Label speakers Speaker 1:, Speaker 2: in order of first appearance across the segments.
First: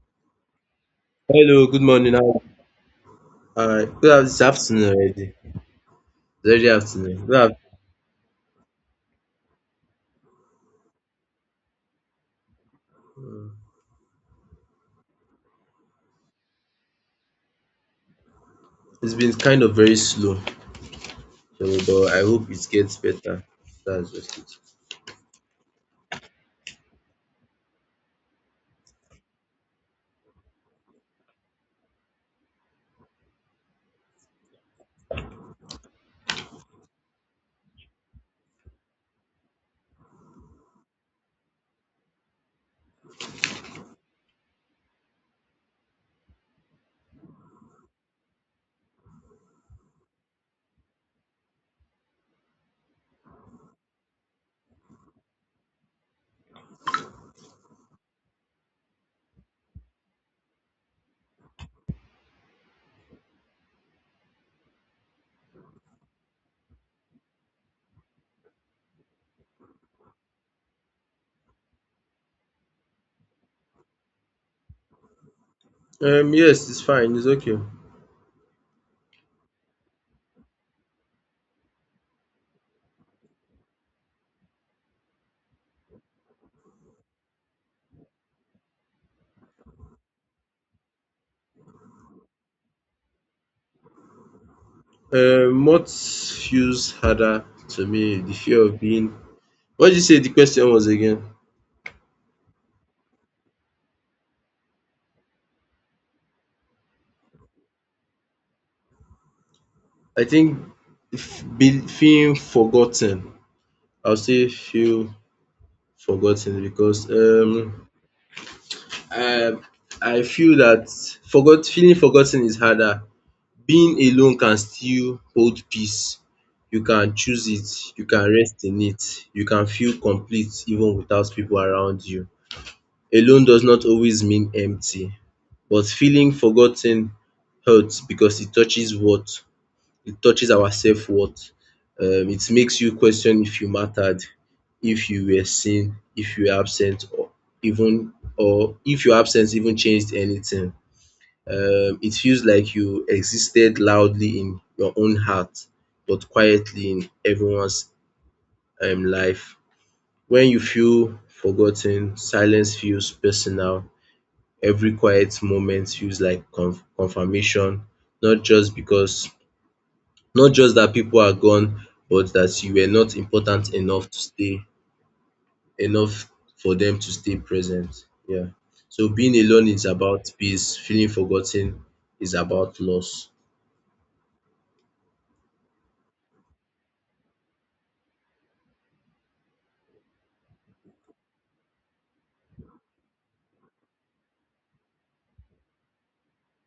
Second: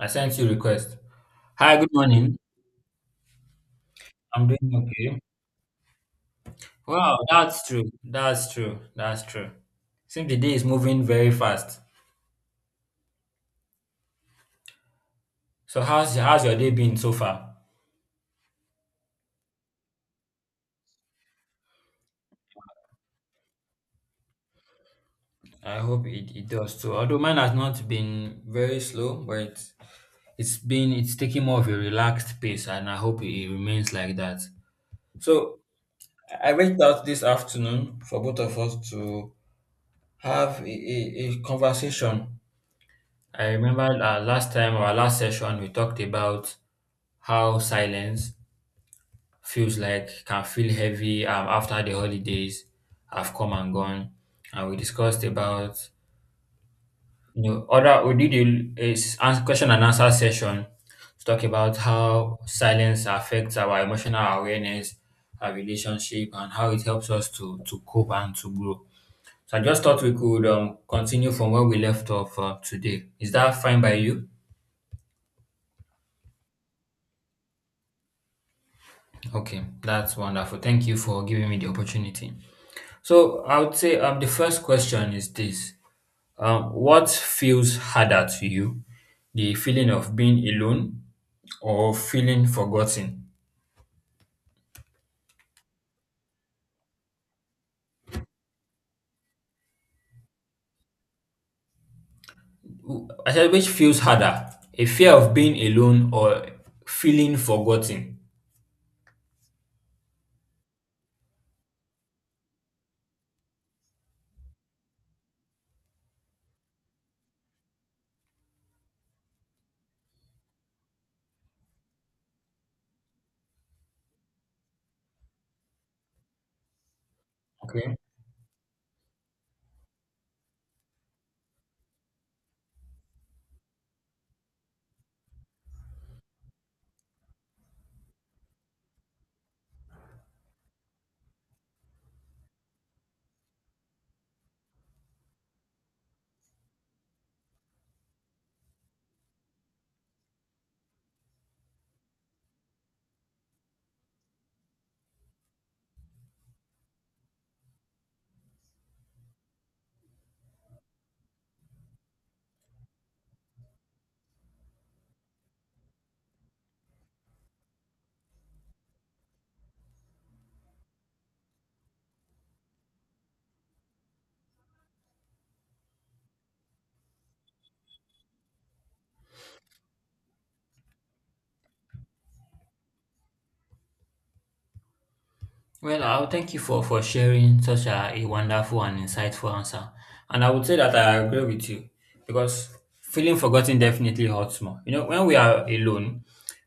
Speaker 1: I sent you request.
Speaker 2: Hello,
Speaker 1: Hi,
Speaker 2: good
Speaker 1: good
Speaker 2: morning.
Speaker 1: morning.
Speaker 2: It's
Speaker 1: I'm doing
Speaker 2: afternoon
Speaker 1: okay.
Speaker 2: already. It's already
Speaker 1: Wow,
Speaker 2: afternoon.
Speaker 1: that's true. That's true. That's true. Seems the day is moving very fast.
Speaker 2: Mm.
Speaker 1: So how's your day been so far?
Speaker 2: It's been kind of very slow, so, but I hope it gets better. That's just it.
Speaker 1: I hope it does too. Although mine has not been very slow, but it's been it's taking more of a relaxed pace, and I hope it remains like that. So I reached out this afternoon for both of us to have a conversation. I remember our last time, our last session, we talked about how silence feels like can feel heavy after the holidays have come and gone, and we discussed about you know other we did question and answer session to talk about how silence affects our emotional awareness, our relationship, and how it helps us to cope and to grow. So I just thought we could continue from where we left off today. Is that fine by you?
Speaker 2: Yes, it's fine. It's okay.
Speaker 1: Okay, that's wonderful. Thank you for giving me the opportunity. So I would say the first question is this. Um, What feels harder to you? The feeling of being alone or feeling forgotten?
Speaker 2: What feels harder to me, the fear of being. What did you say the question was again?
Speaker 1: I said, which feels harder? A fear of being alone or feeling forgotten?
Speaker 2: I think, if being, feeling forgotten. I'll say feel forgotten because I I feel that forgot feeling forgotten is harder. Being alone can still hold peace. You can choose it,
Speaker 1: Okay.
Speaker 2: you can rest in it, you can feel complete even without people around you. Alone does not always mean empty, but feeling forgotten hurts because it touches what? It touches our self-worth. It makes you question if you mattered, if you were seen, if you were absent, or even or if your absence even changed anything. It feels like you existed loudly in your own heart, but quietly in everyone's life. When you feel forgotten, silence feels personal. Every quiet moment feels like confirmation, not just because, not just that people are gone, but that you were not important enough to stay, enough for them to stay present. Yeah. So being alone is about peace, feeling forgotten is about loss.
Speaker 1: Well, I'll thank you for sharing such a wonderful and insightful answer. And I would say that I agree with you because feeling forgotten definitely hurts more. You know, when we are alone,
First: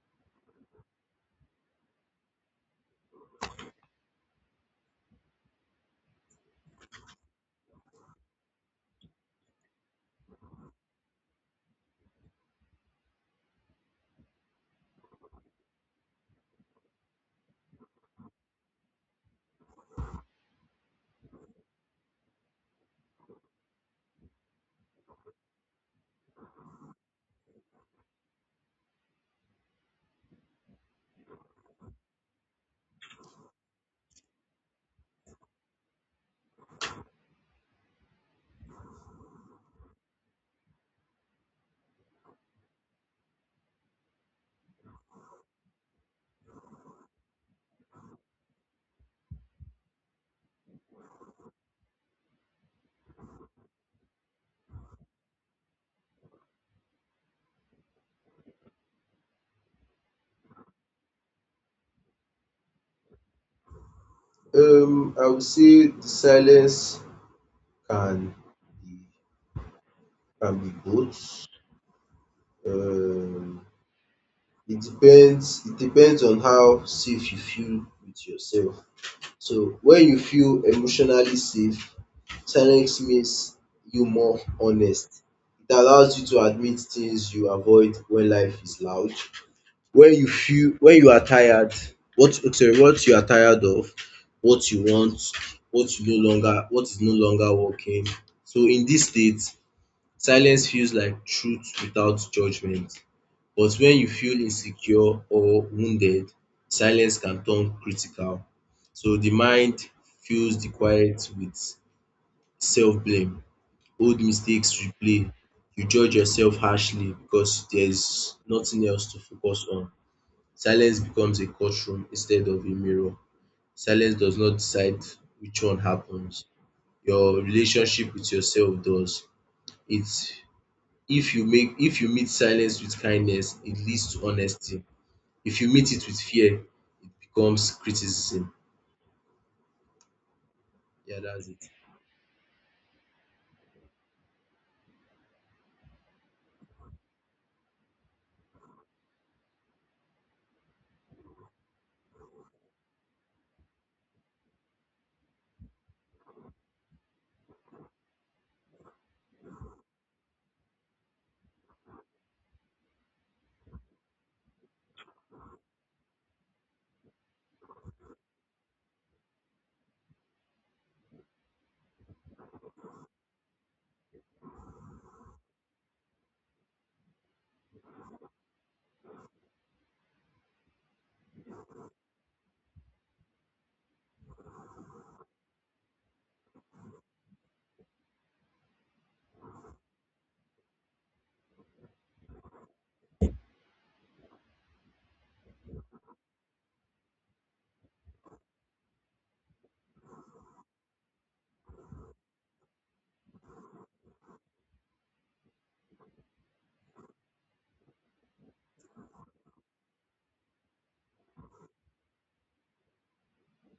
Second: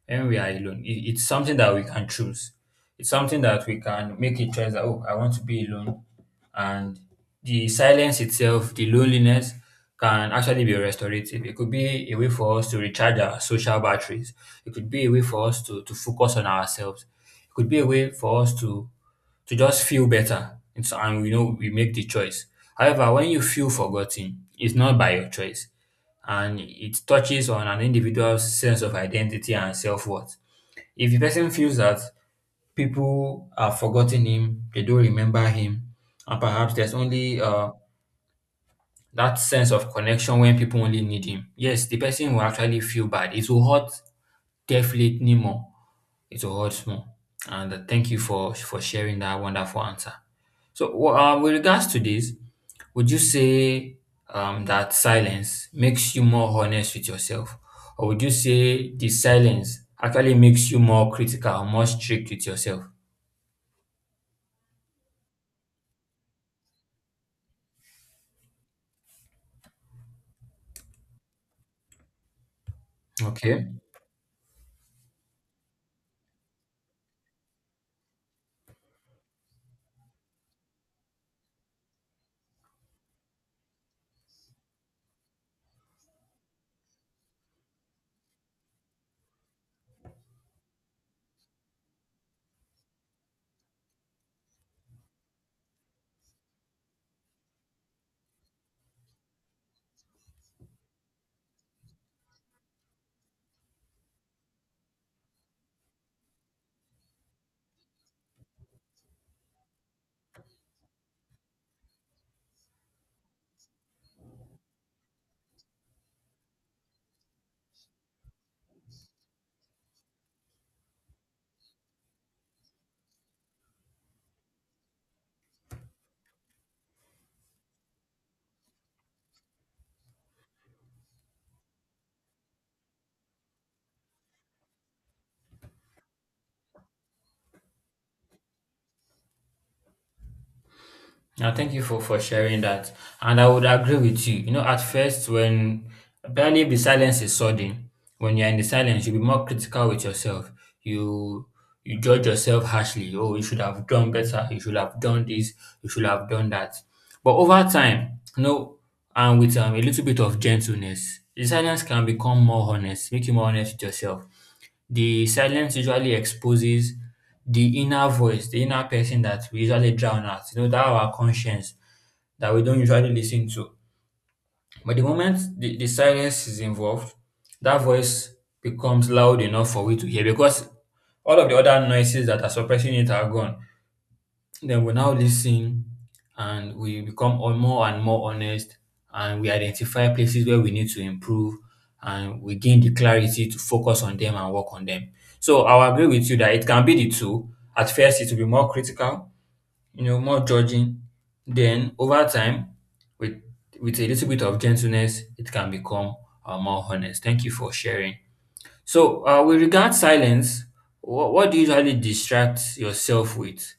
Speaker 1: when we are alone, it's something that we can choose. It's something that we can make a choice that, oh, I want to be alone. And the silence itself, the loneliness, can actually be restorative. It could be a way for us to recharge our social batteries. It could be a way for us to focus on ourselves. It could be a way for us to just feel better. And so, and we know we make the choice. However, when you feel forgotten, it's not by your choice. And it touches on an individual's sense of identity and self worth. If the person feels that people have forgotten him, they don't remember him, and perhaps there's only that sense of connection when people only need him, yes, the person will actually feel bad. It will hurt definitely more, it will hurt more. And thank you for sharing that wonderful answer. So, with regards to this, would you say that silence makes you more honest with yourself, or would you say the silence actually makes you more critical, more strict with yourself?
Speaker 2: I would say the silence can be can be both. Um,
Speaker 1: Okay.
Speaker 2: it depends. It depends on how safe you feel with yourself. So when you feel emotionally safe, silence makes you more honest. It allows you to admit things you avoid when life is loud. When you are tired, what you are tired of, what you want, what is no longer working. So in this state, silence feels like truth without judgment. But when you feel insecure or wounded, silence can turn critical. So the mind fills the quiet with self blame. Old mistakes replay. You judge yourself harshly because there is nothing else to focus on. Silence becomes a courtroom instead of a mirror. Silence does not decide which one happens. Your relationship with yourself does. It's if you make If you meet silence with kindness, it leads to honesty. If you meet it with fear, it becomes criticism. Yeah, that's
Speaker 1: Now,
Speaker 2: it.
Speaker 1: thank you for sharing that. And I would agree with you. You know, at first, when apparently if the silence is sudden, when you're in the silence, you'll be more critical with yourself. You you judge yourself harshly. Oh, you should have done better. You should have done this. You should have done that. But over time, you know, and with a little bit of gentleness, the silence can become more honest, make you more honest with yourself. The silence usually exposes the inner voice, the inner person that we usually drown out, you know, that our conscience, that we don't usually listen to. But the moment the silence is involved, that voice becomes loud enough for we to hear because all of the other noises that are suppressing it are gone. Then we now listen and we become more and more honest, and we identify places where we need to improve, and we gain the clarity to focus on them and work on them. So I'll agree with you that it can be the two. At first, it will be more critical, you know, more judging. Then over time, with a little bit of gentleness, it can become more honest. Thank you for sharing. So, with regard silence, what do you usually distract yourself with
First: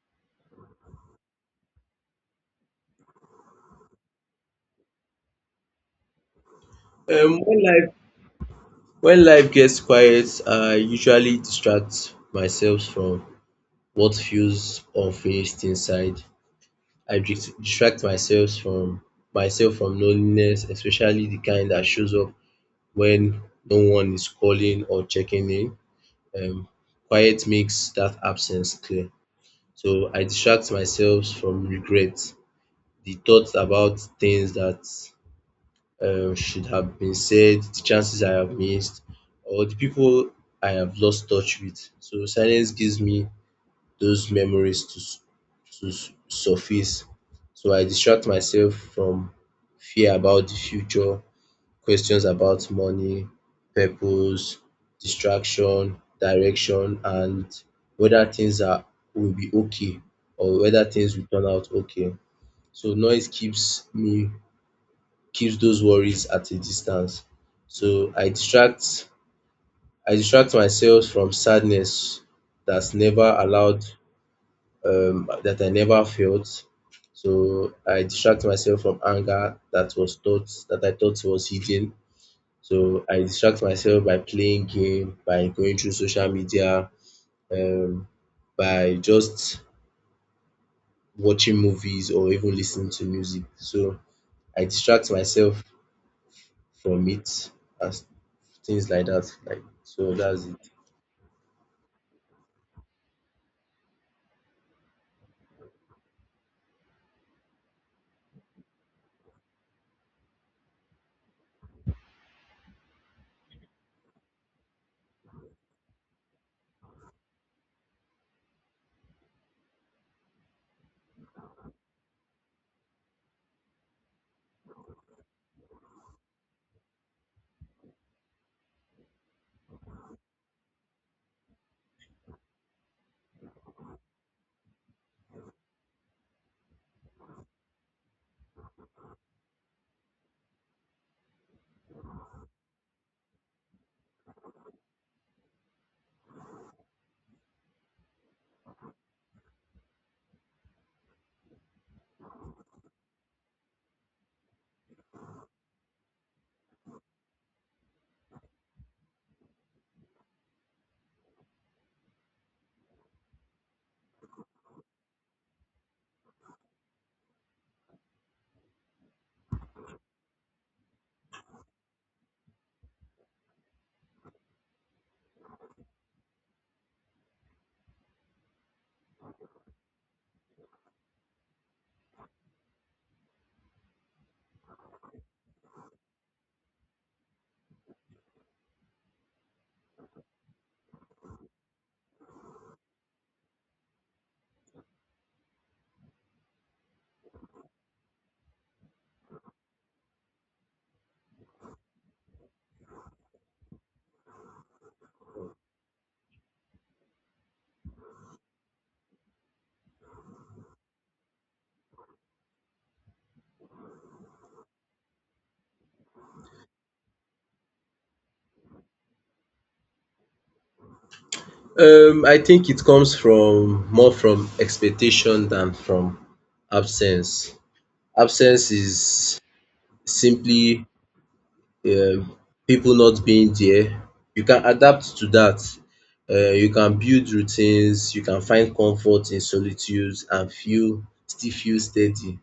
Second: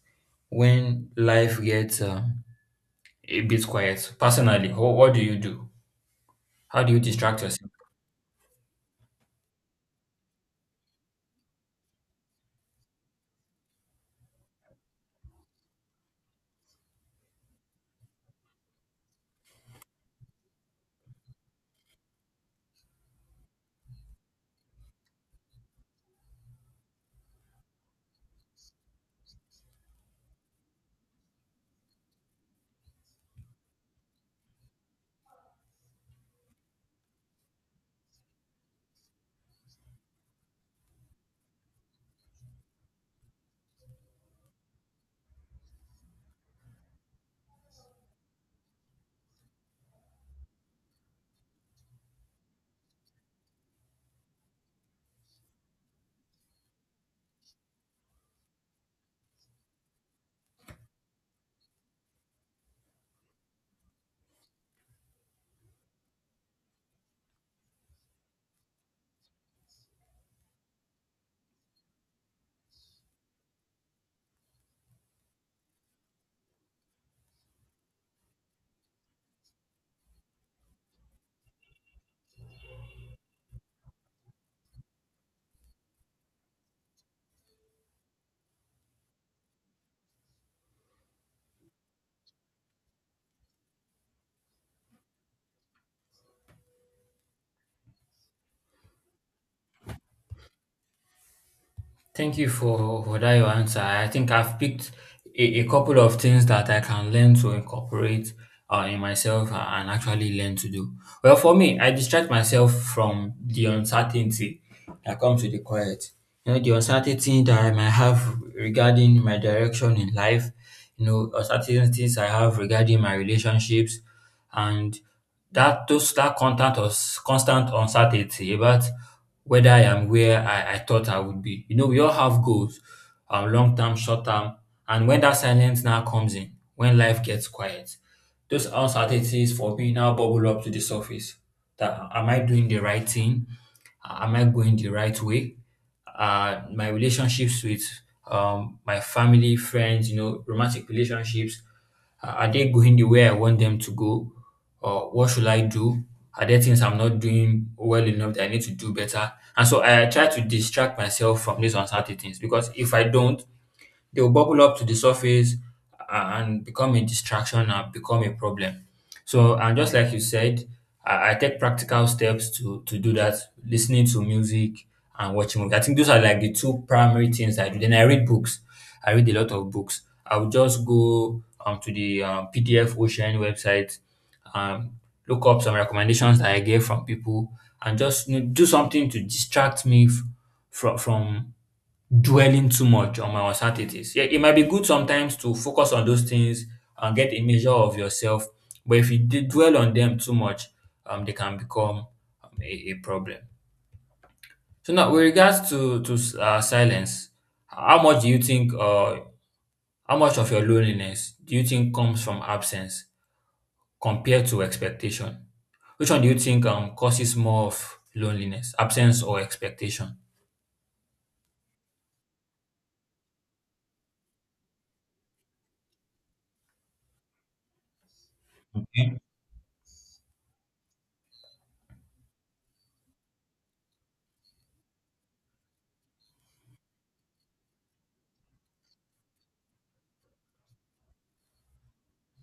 Speaker 1: when life gets a bit quiet? Personally, what do you do? How do you
Speaker 2: Um,
Speaker 1: distract
Speaker 2: when
Speaker 1: yourself?
Speaker 2: life when life gets quiet, I usually distract myself from what feels unfinished inside. I distract myself from loneliness, especially the kind that shows up when no one is calling or checking in. Um, Quiet makes that absence clear. So I distract myself from regrets, the thoughts about things that should have been said, the chances I have missed, or the people I have lost touch with. So silence gives me those memories to surface. So I distract myself from fear about the future, questions about money, purpose, distraction, direction, and whether things are will be okay or whether things will turn out okay. So noise keeps those worries at a distance. So I distract myself from sadness that's never allowed, that I never felt. So I distract myself from anger that I thought was hidden. So I distract myself by playing game, by going through social media, um, by just watching movies or even listening to music. So I distract myself from it as things like that. Like so that's it.
Speaker 1: Thank you for that your answer. I think I've picked a couple of things that I can learn to incorporate in myself and actually learn to do. Well, for me, I distract myself from the uncertainty that comes with the quiet. You know, the uncertainty that I might have regarding my direction in life, you know, uncertainties I have regarding my relationships, and that those that content or constant uncertainty about whether I am where I thought I would be. You know, we all have goals, long term, short term, and when that silence now comes in, when life gets quiet, those uncertainties for me now bubble up to the surface. That, am I doing the right thing? Am I going the right way? My relationships with my family, friends, you know, romantic relationships, are they going the way I want them to go? Or what should I do? Are there things I'm not doing well enough that I need to do better? And so I try to distract myself from these uncertainties because if I don't, they'll bubble up to the surface and become a distraction and become a problem. So, and just like you said, I take practical steps to do that, listening to music and watching movies. I think those are like the two primary things I do. Then I read books. I read a lot of books. I would just go to the PDF Ocean website, um, look up some recommendations that I get from people, and just you know, do something to distract me from dwelling too much on my uncertainties. Yeah, it might be good sometimes to focus on those things and get a measure of yourself, but if you dwell on them too much, they can become a problem. So now, with regards to silence, how much do you think, how much of your loneliness do you think comes from absence compared to expectation? Which one do you think causes more of loneliness, absence or expectation?
Speaker 2: I think it comes from more from expectation than from absence. Absence is simply um people not being there, you can adapt to that. You can build routines, you can find comfort in solitude and feel still feel steady.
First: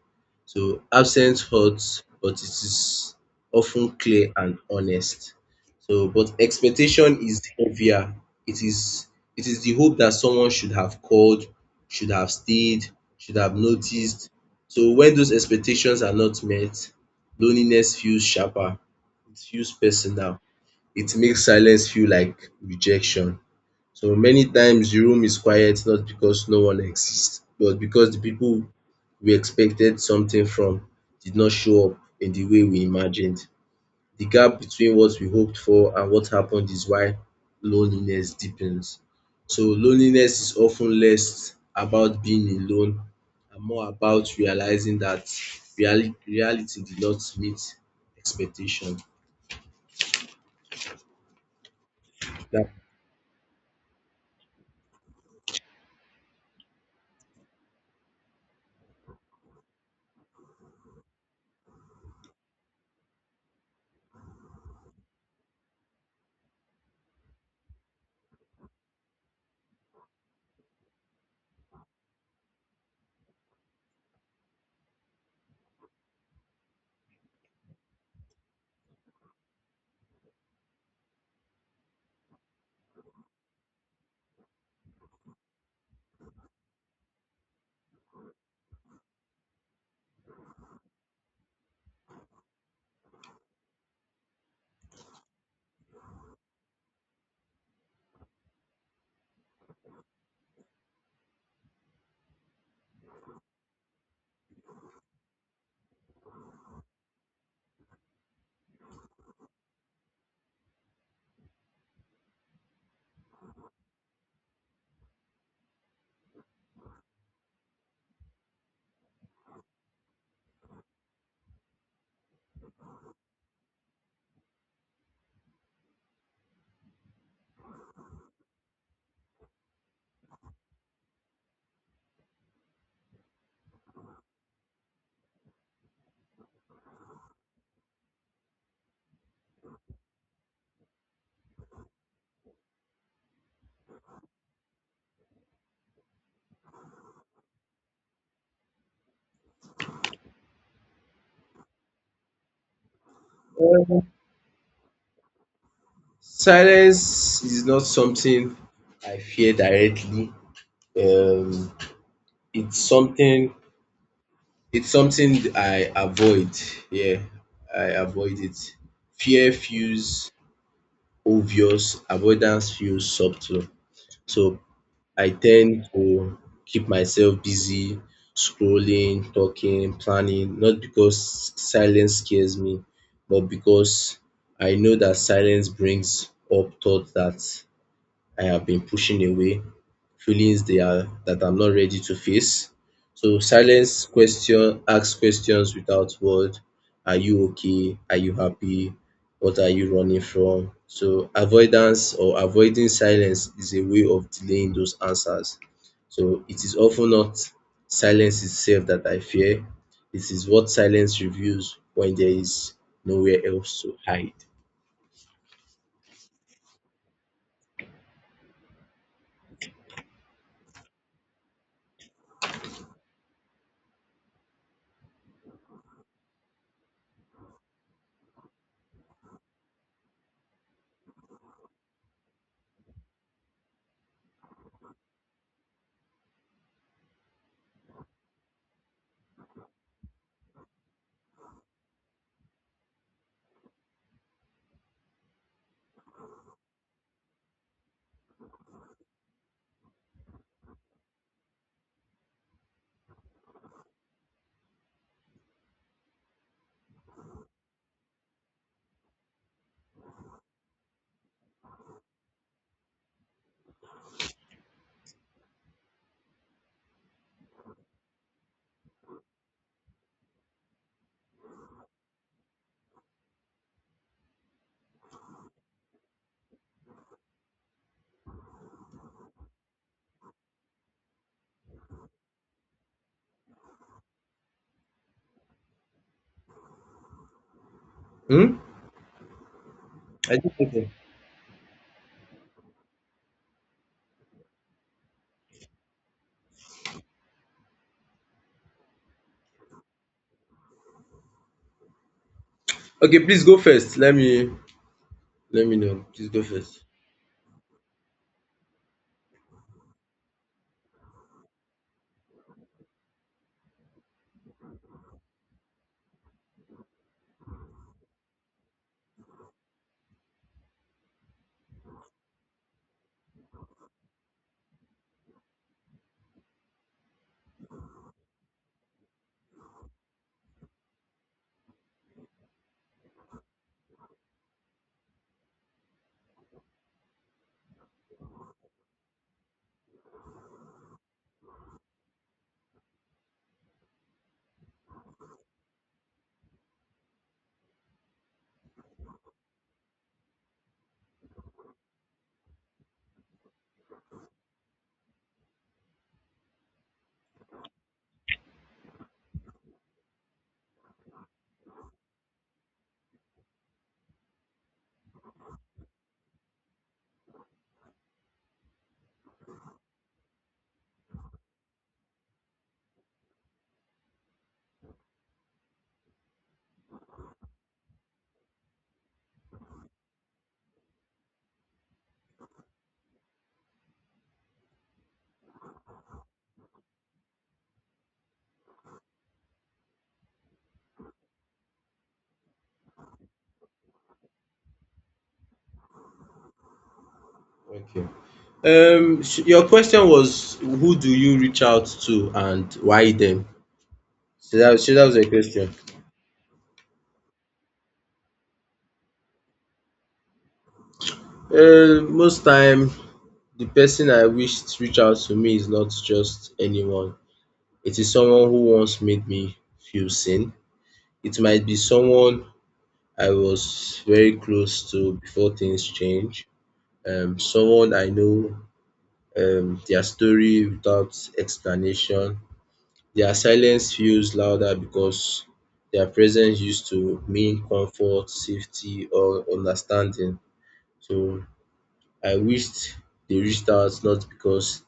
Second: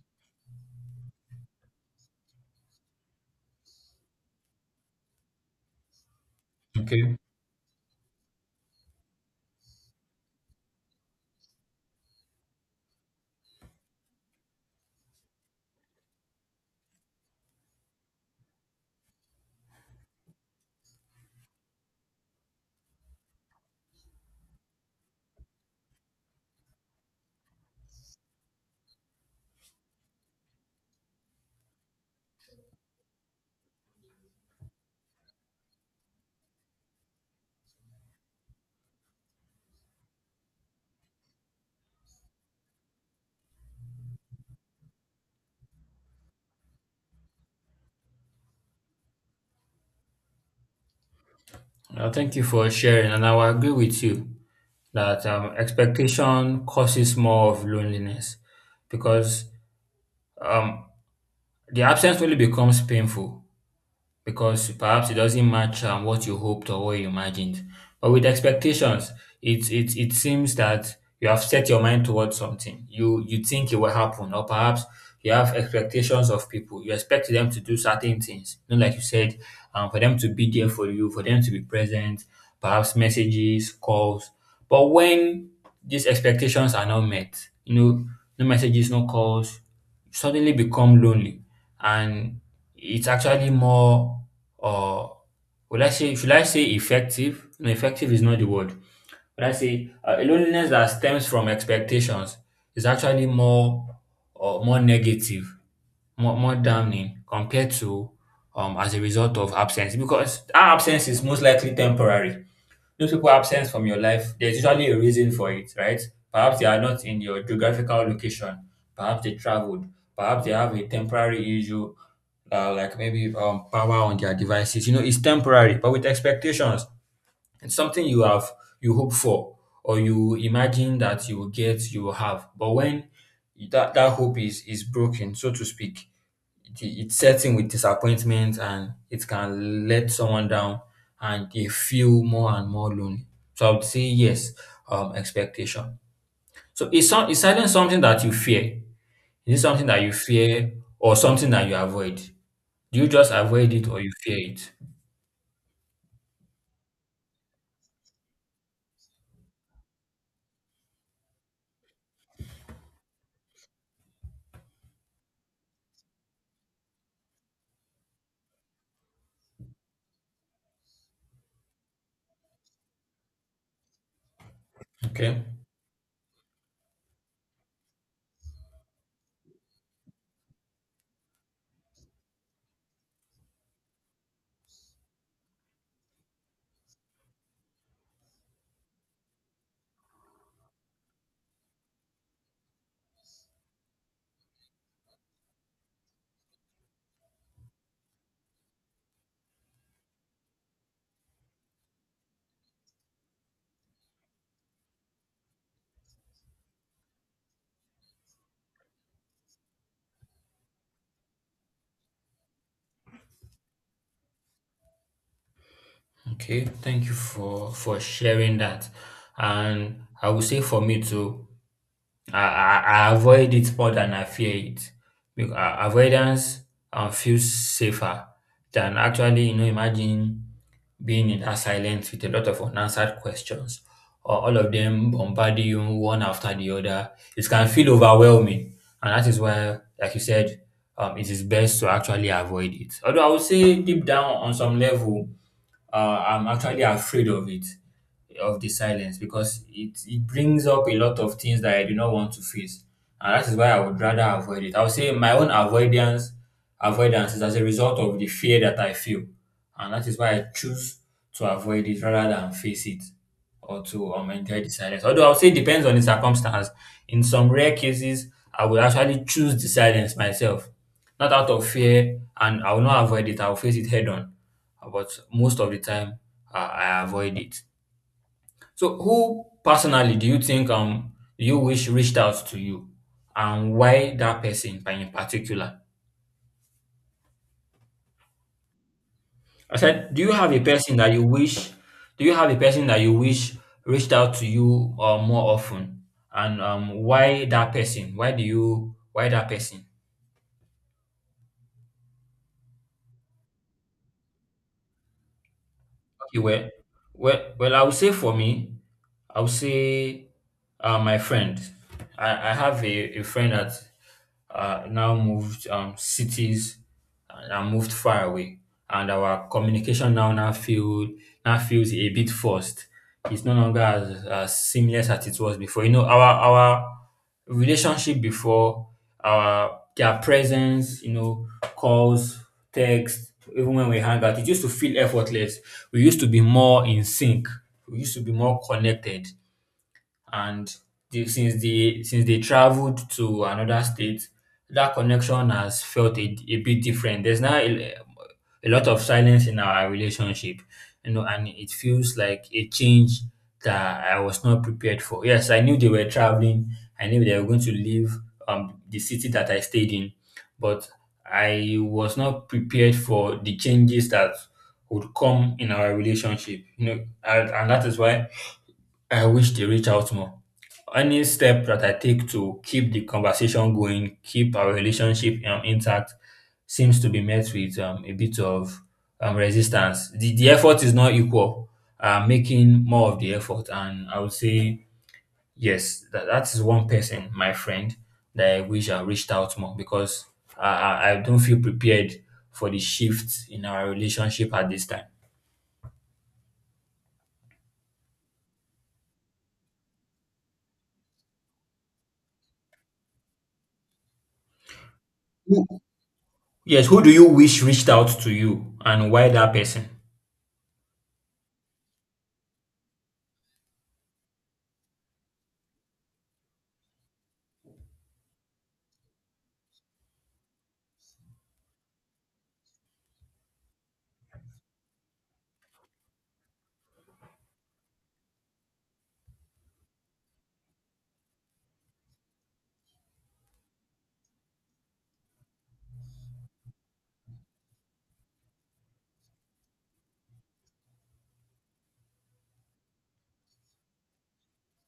Speaker 2: So absence hurts but it is often clear and honest. So but
Speaker 1: Okay.
Speaker 2: expectation is heavier. It is it is the hope that someone should have called, should have stayed, should have noticed. So when those expectations are not met, loneliness feels sharper. It feels personal. It makes silence feel like rejection. So many times the room is quiet not because no one exists, but because the people we expected something from did not show up in the way we imagined. The gap between what we hoped for and what happened is why loneliness deepens. So loneliness is often less about being alone and more about realizing that reality did not meet expectation.
Speaker 1: Thank you for
Speaker 2: That
Speaker 1: sharing, and I will agree with you that expectation causes more of loneliness because um, the absence only becomes painful because perhaps it doesn't match what you hoped or what you imagined. But with expectations, it seems that you have set your mind towards something. You think it will happen, or perhaps you have expectations of people. You expect them to do certain things. You know, like you said, for them to be there for you, for them to be present, perhaps messages, calls. But when these expectations are not met, you know, no messages, no calls suddenly become lonely, and it's actually more uh would I say, should I say effective? No, effective is not the word. Would I say a loneliness that stems from expectations is actually more more negative, more damning compared to as a result of absence, because our absence is most likely temporary. Those people absent from your life, there's usually a reason for it, right? Perhaps they are not in your geographical location. Perhaps they traveled. Perhaps they have a temporary issue, like maybe power on their devices. You know, it's temporary, but with expectations, it's something you have, you hope for, or you imagine that you will get, you will have. But when that hope is broken, so to speak, it sets in with disappointment and it can let someone down, and they feel more and more lonely. So I would say yes, expectation. So is silence something that you fear? Is it something that you fear or something that you avoid? Do you just avoid it or you fear it?
Speaker 2: Silence is not something I fear directly. Um, it's something I avoid. Yeah, I avoid it. Fear feels obvious, avoidance feels subtle. So I
Speaker 1: Okay.
Speaker 2: tend to keep myself busy, scrolling, talking, planning, not because silence scares me, but because I know that silence brings up thoughts that I have been pushing away, feelings they are that I'm not ready to face. So silence question ask questions without word. Are you okay? Are you happy? What are you running from? So avoidance or avoiding silence is a way of delaying those answers. So it is often not silence itself that I fear. It is what silence reveals when there is nowhere else to hide.
Speaker 1: Okay. Thank you for sharing that. And I would say for me too, I avoid it more than I fear it. Because avoidance feels safer than actually, you know, imagine being in that silence with a lot of unanswered questions or all of them bombarding you one after the other. It can feel overwhelming. And that is why, like you said, it is best to actually avoid it. Although I would say deep down on some level, I'm actually afraid of it, of the silence, because it brings up a lot of things that I do not want to face. And that is why I would rather avoid it. I would say my own avoidance is as a result of the fear that I feel. And that is why I choose to avoid it rather than face it or to enjoy the silence. Although I would say it depends on the circumstance. In some rare cases, I will actually choose the silence myself. Not out of fear, and I will not avoid it, I will face it head on. But most of the time, I avoid it. So, who personally do you think you wish reached out to you, and why that person by in particular?
Speaker 2: Hmm?
Speaker 1: I said, do you
Speaker 2: I
Speaker 1: have
Speaker 2: think
Speaker 1: a
Speaker 2: okay.
Speaker 1: person that you wish? Do you have a person that you wish reached out to you more often, and why that person? Why do you why that person?
Speaker 2: Okay, please go first. Let me know. Please
Speaker 1: Okay,
Speaker 2: go
Speaker 1: well,
Speaker 2: first.
Speaker 1: well, I would say for me, I would say my friend, I have a friend that now moved cities and moved far away, and our communication now now feel now feels a bit forced. It's no longer as seamless as it was before. You know, our relationship before, our their presence, you know, calls, text, even when we hang out, it used to feel effortless. We used to be more in sync. We used to be more connected, and since they traveled to another state, that connection has felt a bit different. There's now a lot of silence in our relationship, you know, and it feels like a change that I was not prepared for. Yes, I knew they were traveling. I knew they were going to leave the city that I stayed in, but I was not prepared for the changes that would come in our relationship. You know, and that is why I wish they reach out more. Any step that I take to keep the conversation going, keep our relationship intact, seems to be met with a bit of resistance. The effort is not equal. I'm making more of the effort, and I would say, yes, that is one person, my friend, that I wish I reached out more because I don't feel prepared for the shift in our relationship at this time.
Speaker 2: Okay. Your question was who do you reach out to and why them? So that was your question.
Speaker 1: Who- Yes, who do you wish reached out to you, and why that person?
Speaker 2: Most time, the person I wish to reach out to me is not just anyone. It is someone who once made me feel seen. It might be someone I was very close to before things change. Someone I know their story without explanation. Their silence feels louder because their presence used to mean comfort, safety, or understanding. So I wished they reached out not because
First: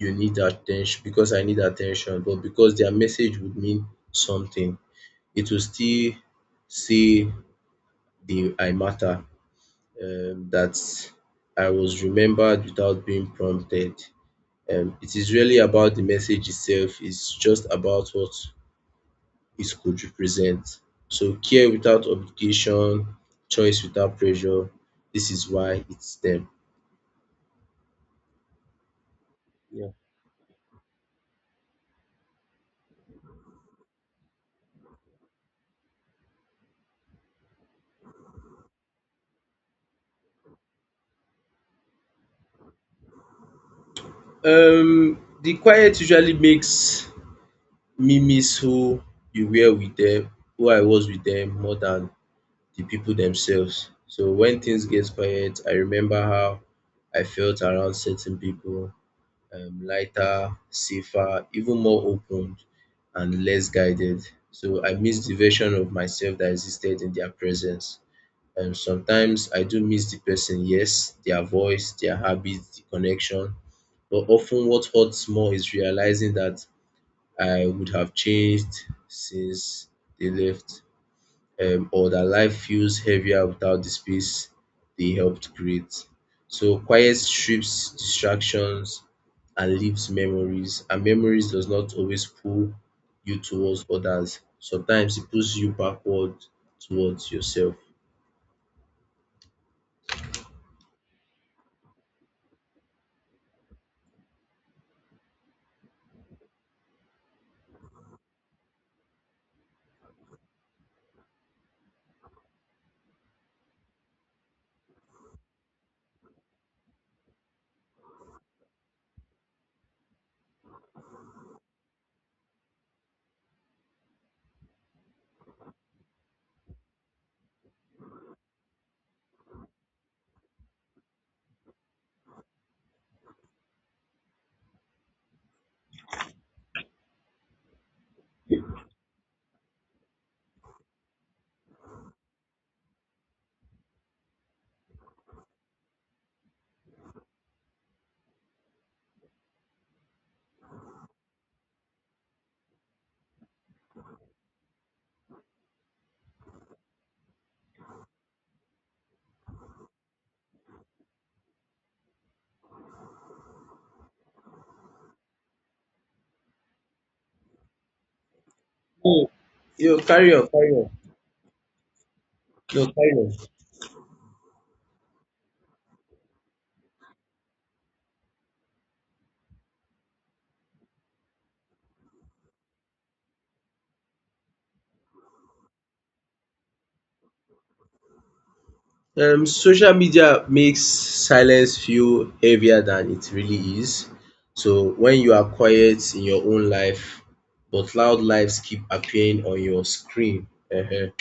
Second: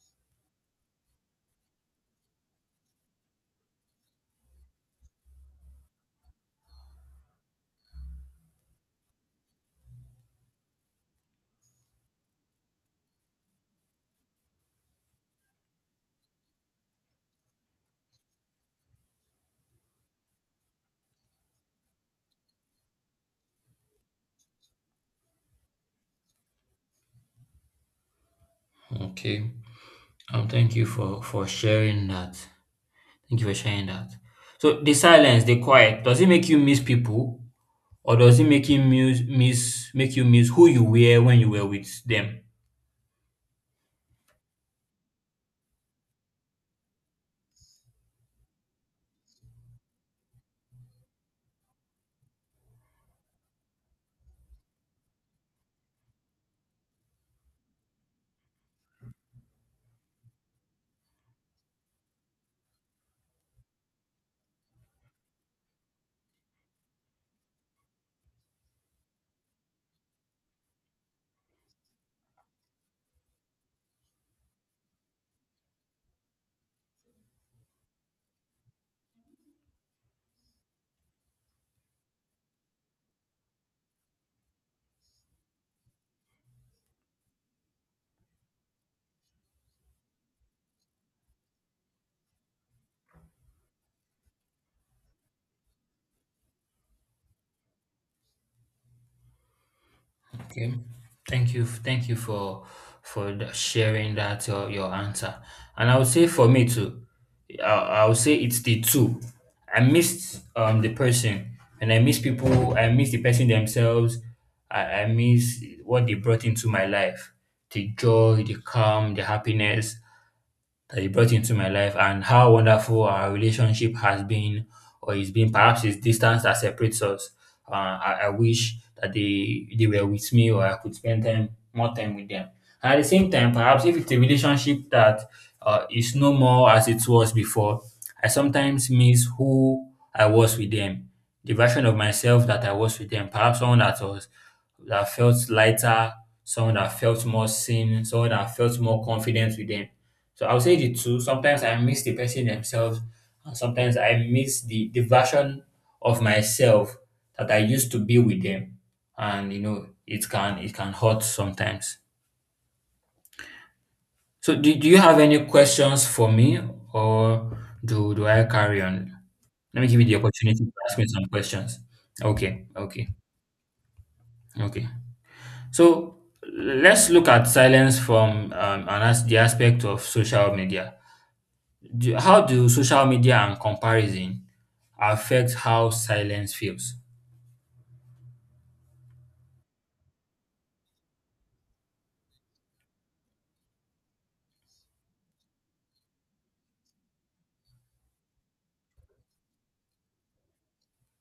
Speaker 2: you need attention, because I need attention, but because their message would mean something. It will still say they I matter, that I was remembered without being prompted. It is really about the message itself. It's just about what it could represent. So care without obligation, choice without pressure, this is why it's them.
Speaker 1: Okay.
Speaker 2: Yeah.
Speaker 1: Thank you for sharing that. Thank you for sharing that. So the silence, the quiet, does it make you miss people, or does it make you miss who you were when you were with them?
Speaker 2: The quiet usually makes me miss you were with them, who I was with them more than the people themselves. So when things get quiet, I remember how I felt around certain people, lighter, safer, even more open and less guided. So I miss the version of myself that existed in their presence. Sometimes I do miss the person, yes, their voice, their habits, the connection. But often what hurts more is realizing that I would have changed since they left, or that life feels heavier without the space they helped create. So quiet strips distractions and leaves memories, and memories does not always pull you towards others. Sometimes it pulls you backward towards yourself.
Speaker 1: Okay. Thank you. Thank you for sharing that your answer. And I would say for me too, I, I would say it's the two. I missed the person, and I miss people. I miss the person themselves. I miss what they brought into my life, the joy, the calm, the happiness that you brought into my life and how wonderful our relationship has been or is been. Perhaps it's distance that separates us. I wish that they were with me or I could spend time more time with them. And at the same time, perhaps if it's a relationship that is no more as it was before, I sometimes miss who I was with them, the version of myself that I was with them. Perhaps someone that was that felt lighter, someone that felt more seen, someone that felt more confident with them. So I would say the two. Sometimes I miss the person themselves, and sometimes I miss the version of myself that I used to be with them. And you know, it can hurt sometimes. So do you have any questions for me or do I carry on?
Speaker 2: Mm.
Speaker 1: Let me
Speaker 2: You
Speaker 1: give you the
Speaker 2: carry on,
Speaker 1: opportunity
Speaker 2: carry
Speaker 1: to
Speaker 2: on.
Speaker 1: ask me some questions.
Speaker 2: No,
Speaker 1: Okay.
Speaker 2: carry on.
Speaker 1: Okay. So let's look at silence from an as the aspect of social media. How do social media and comparison affect how silence feels?
Speaker 2: Social media makes silence feel heavier than it really is. So when you are quiet in your own life, but loud lives keep appearing on your screen. Ehen.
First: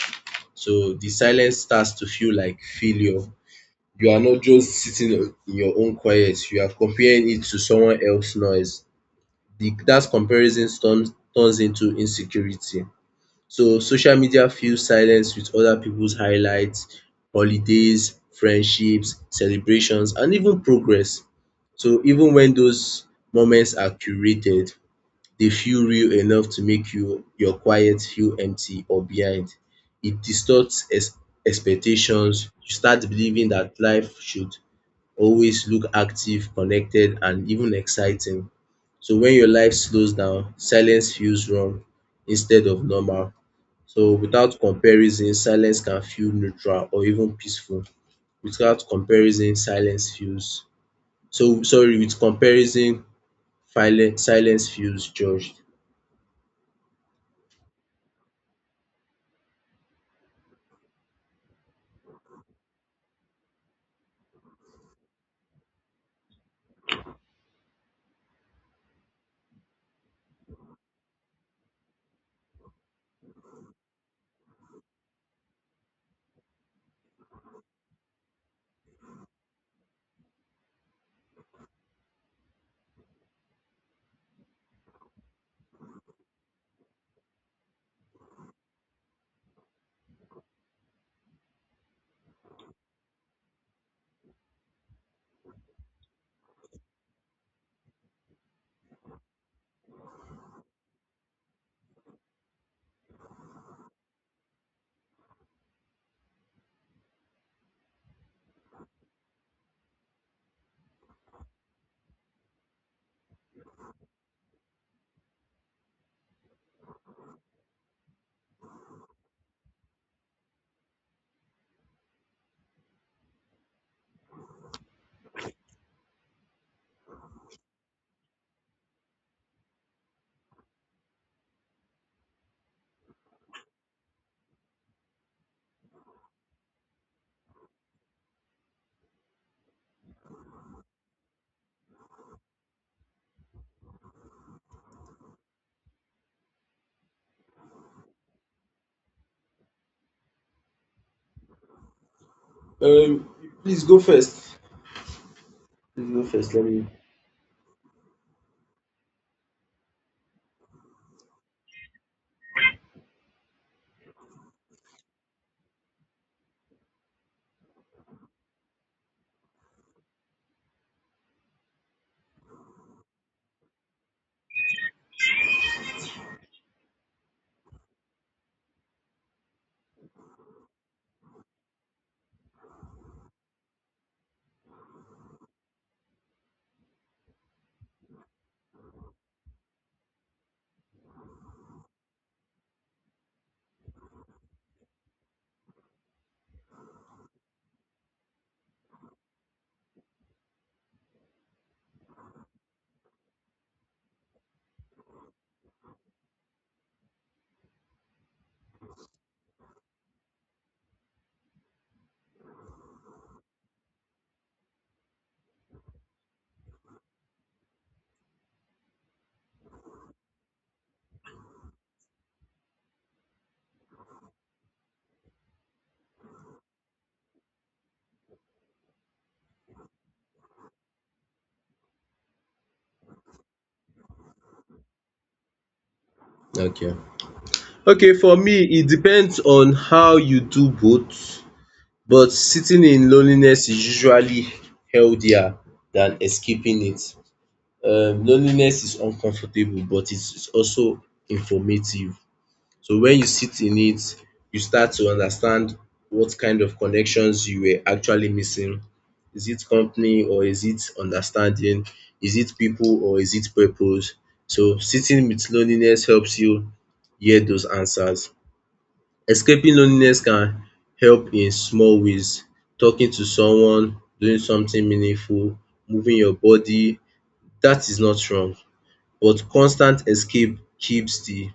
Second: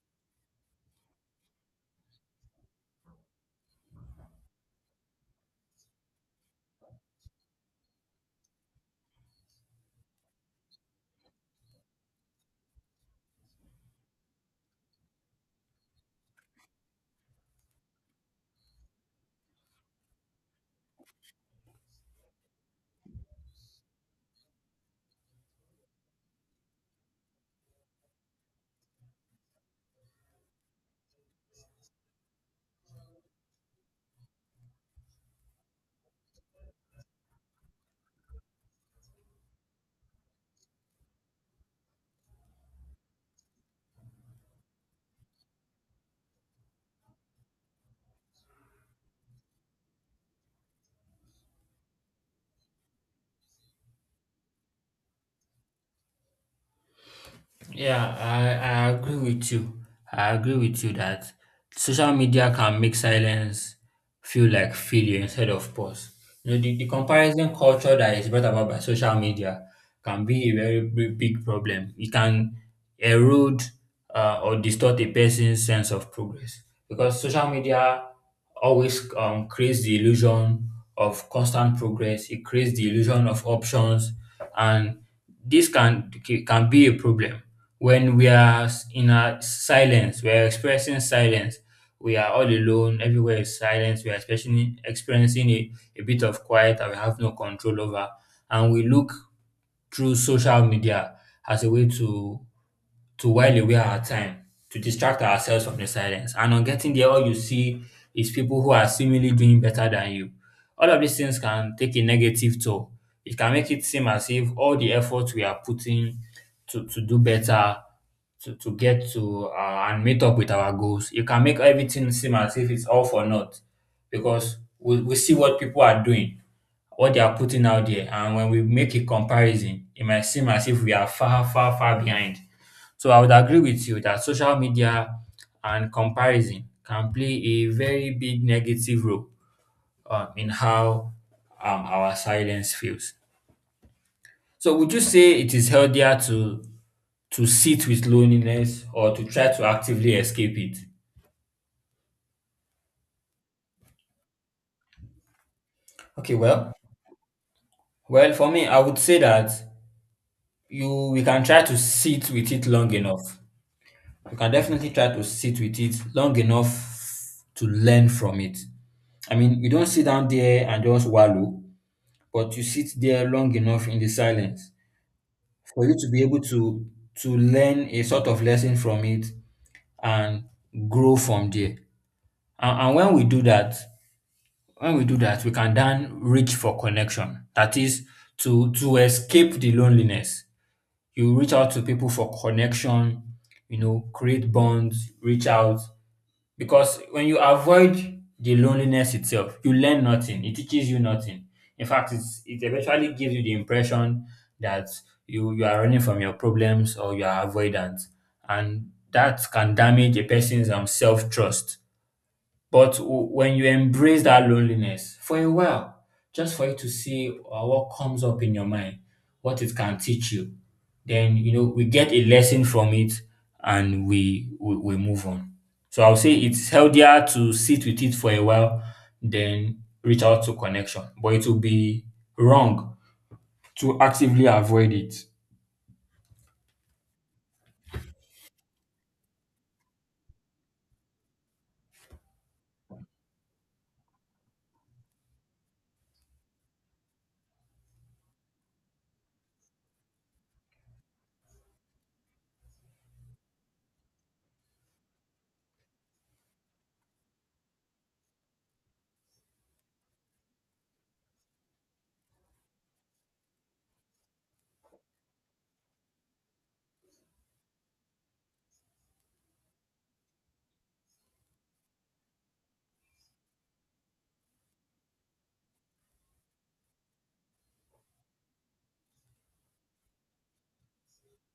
Speaker 2: So the silence starts to feel like failure. You are not just sitting in your own quiet, you are comparing it to someone else's noise. That comparison turns into insecurity. So social media fills silence with other people's highlights, holidays, friendships, celebrations and even progress. So even when those moments are curated, they feel real enough to make your quiet feel empty or behind. It distorts expectations. You start believing that life should always look active, connected and even exciting. So when your life slows down, silence feels wrong instead of normal. So without comparison, silence can feel neutral or even peaceful. Without comparison, silence feels so sorry, With comparison, silence feels judged.
Speaker 1: Yeah, I agree with you. I agree with you that social media can make silence feel like failure instead of pause. You know, the comparison culture that is brought about by social media can be a very big, big problem. It can erode or distort a person's sense of progress because social media always creates the illusion of constant progress. It creates the illusion of options, and this can be a problem when in a silence, we are expressing silence. We are all alone. Everywhere is silence. We are especially experiencing a bit of quiet that we have no control over, and we look through social media as a way to while away our time to distract ourselves from the silence. And on getting there, all you see is people who are seemingly doing better than you. All of these things can take a negative toll. It can make it seem as if all the effort we are putting to do better, to get to and meet up with our goals, it can make everything seem as if it's all for naught because we see what people are doing, what they are putting out there, and when we make a comparison, it might seem as if we are far, far, far behind. So I would agree with you that social media and comparison can play a very big negative role in how our silence feels. So would you say it is healthier to sit with loneliness or to try to actively escape it?
Speaker 2: Um Please go first. Please go
Speaker 1: Okay,
Speaker 2: first. Let
Speaker 1: well,
Speaker 2: me
Speaker 1: well, for me, I would say that you we can try to sit with it long enough. You can definitely try to sit with it long enough to learn from it. I mean, you don't sit down there and just wallow, but you sit there long enough in the silence for you to be able to learn a sort of lesson from it and grow from there. And, when we do that, when we do that, we can then reach for connection. That is to escape the loneliness. You reach out to people for connection, you know, create bonds, reach out. Because when you avoid the loneliness itself, you learn nothing. It teaches you nothing. In fact, it eventually gives you the impression that you are running from your problems or you are avoidant. And that can damage a person's self trust. But when you embrace that loneliness for a while, just for you to see what comes up in your mind, what it can teach you, then you know we get a lesson from it and we move on. So I'll say it's healthier to sit with it for a while than reach out to connection, but it will be wrong to actively avoid it.
Speaker 2: Okay. Okay, for me, it depends on how you do both, but sitting in loneliness is usually healthier than escaping it. Loneliness is uncomfortable, but it's also informative. So when you sit in it, you start to understand what kind of connections you were actually missing. Is it company or is it understanding? Is it people or is it purpose? So sitting with loneliness helps you hear those answers. Escaping loneliness can help in small ways. Talking to someone, doing something meaningful, moving your body, that is not wrong. But constant escape keeps the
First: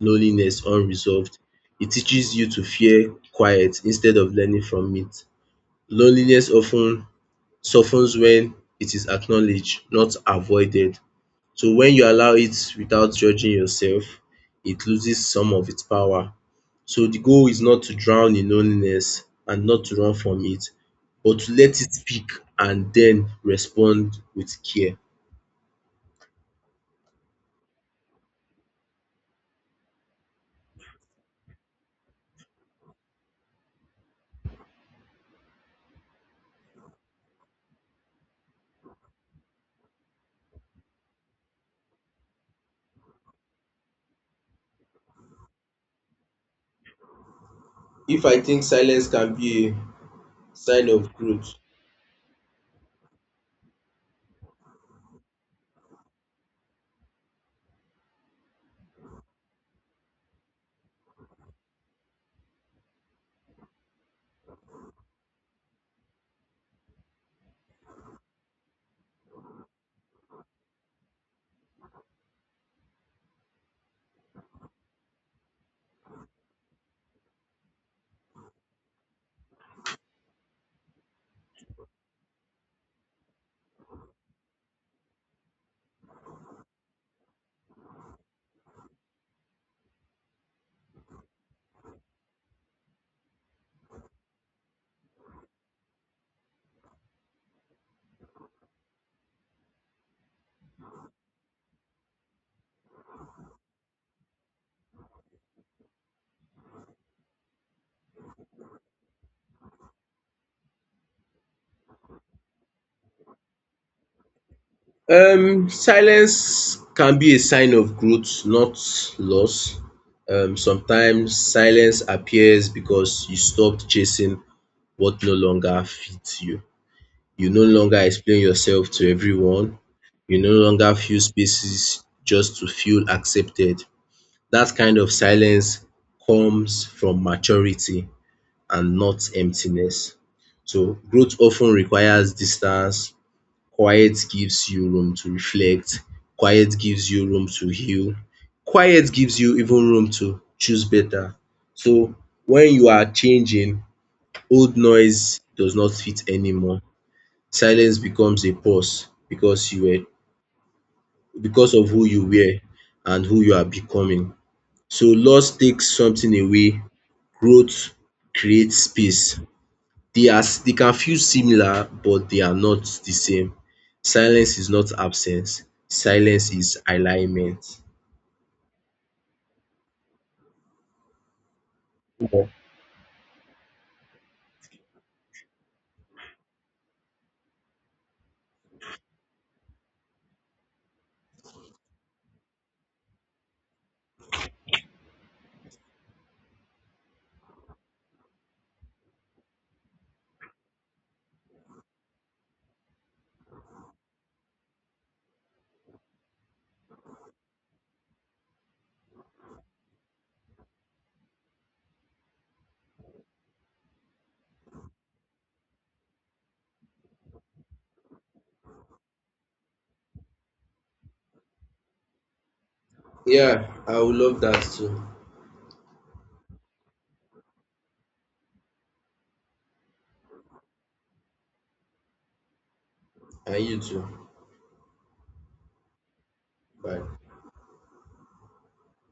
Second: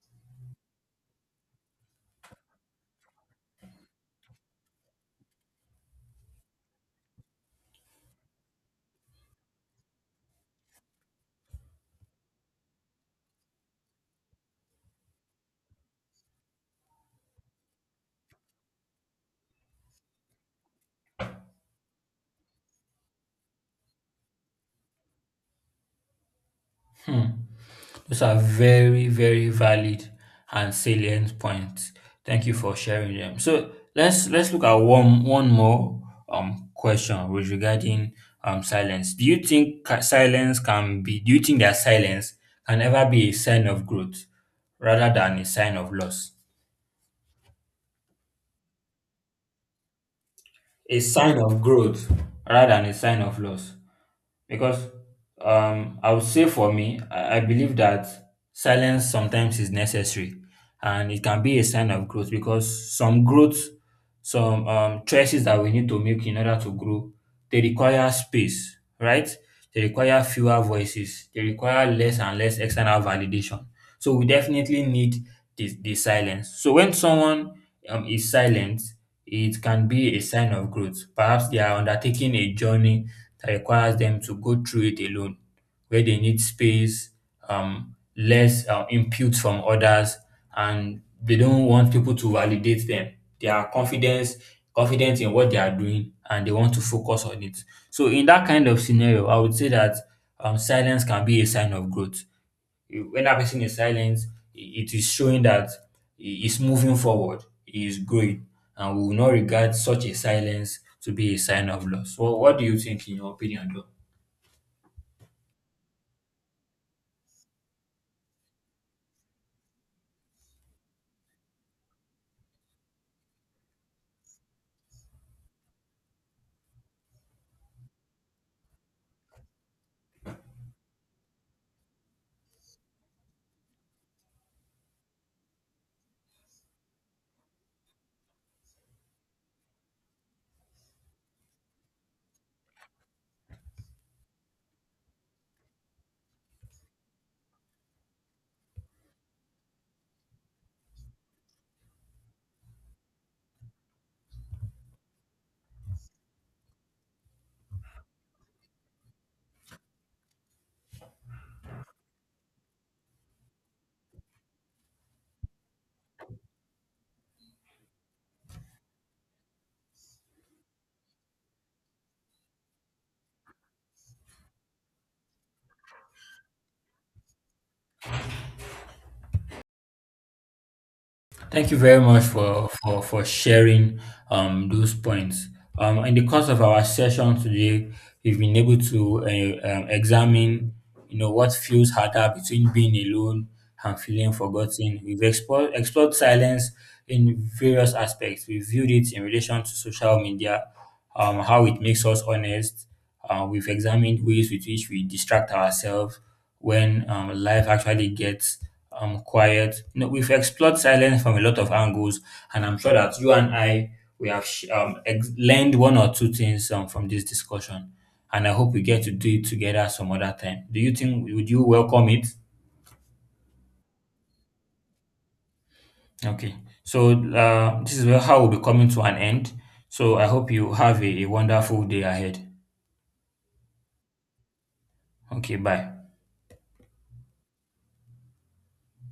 Speaker 2: loneliness unresolved. It teaches you to fear quiet instead of learning from it. Loneliness often softens when it is acknowledged, not avoided. So when you allow it without judging yourself, it loses some of its power. So the goal is not to drown in loneliness and not to run from it, but to let it speak and then respond with care.
Speaker 1: Hmm. Those are very, very valid and salient points. Thank you for sharing them. So let's look at one more question with regarding silence. Do you think ca- silence can be? Do you think that silence can ever be a sign of growth rather than a sign of loss?
Speaker 2: If I think silence can be a sign
Speaker 1: A
Speaker 2: of
Speaker 1: sign
Speaker 2: growth.
Speaker 1: of growth rather than a sign of loss. Because I would say for me, I believe that silence sometimes is necessary and it can be a sign of growth because some choices that we need to make in order to grow, they require space, right? They require fewer voices. They require less and less external validation. So we definitely need the silence. So when someone is silent, it can be a sign of growth. Perhaps they are undertaking a journey that requires them to go through it alone, where they need space, less input from others, and they don't want people to validate them. They are confidence confident in what they are doing, and they want to focus on it. So in that kind of scenario, I would say that silence can be a sign of growth. When that person is silent, it is showing that he is moving forward, he is growing, and we will not regard such a silence to be a sign of loss. Well, what do you think in your opinion, though?
Speaker 2: Silence can be a sign of growth, not loss. Sometimes silence appears because you stopped chasing what no longer fits you. You no longer explain yourself to everyone. You no longer fill spaces just to feel accepted. That kind of silence comes from maturity and not emptiness. So growth often requires distance. Quiet gives you room to reflect, quiet gives you room to heal, quiet gives you even room to choose better. So when you are changing, old noise does not fit anymore. Silence becomes a pause because of who you were and who you are becoming. So loss takes something away, growth creates space. They can feel similar, but they are not the same. Silence is not absence. Silence is alignment.
Speaker 1: Thank you very much for sharing those points. In the course of our session today, we've been able to examine, you know, what feels harder between being alone and feeling forgotten. We've explored silence in various aspects. We viewed it in relation to social media, how it makes us honest. We've examined ways with which we distract ourselves when life actually gets quiet. You know, we've explored silence from a lot of angles, and I'm sure that you and I, we have learned one or two things from this discussion. And I hope we get to do it together some other time. Do you think would you welcome it?
Speaker 2: Yeah, I would love that too.
Speaker 1: Okay, so this is where how we'll be coming to an end. So I hope you have a wonderful day ahead.
Speaker 2: And you too.
Speaker 1: Okay, bye.
Speaker 2: Bye.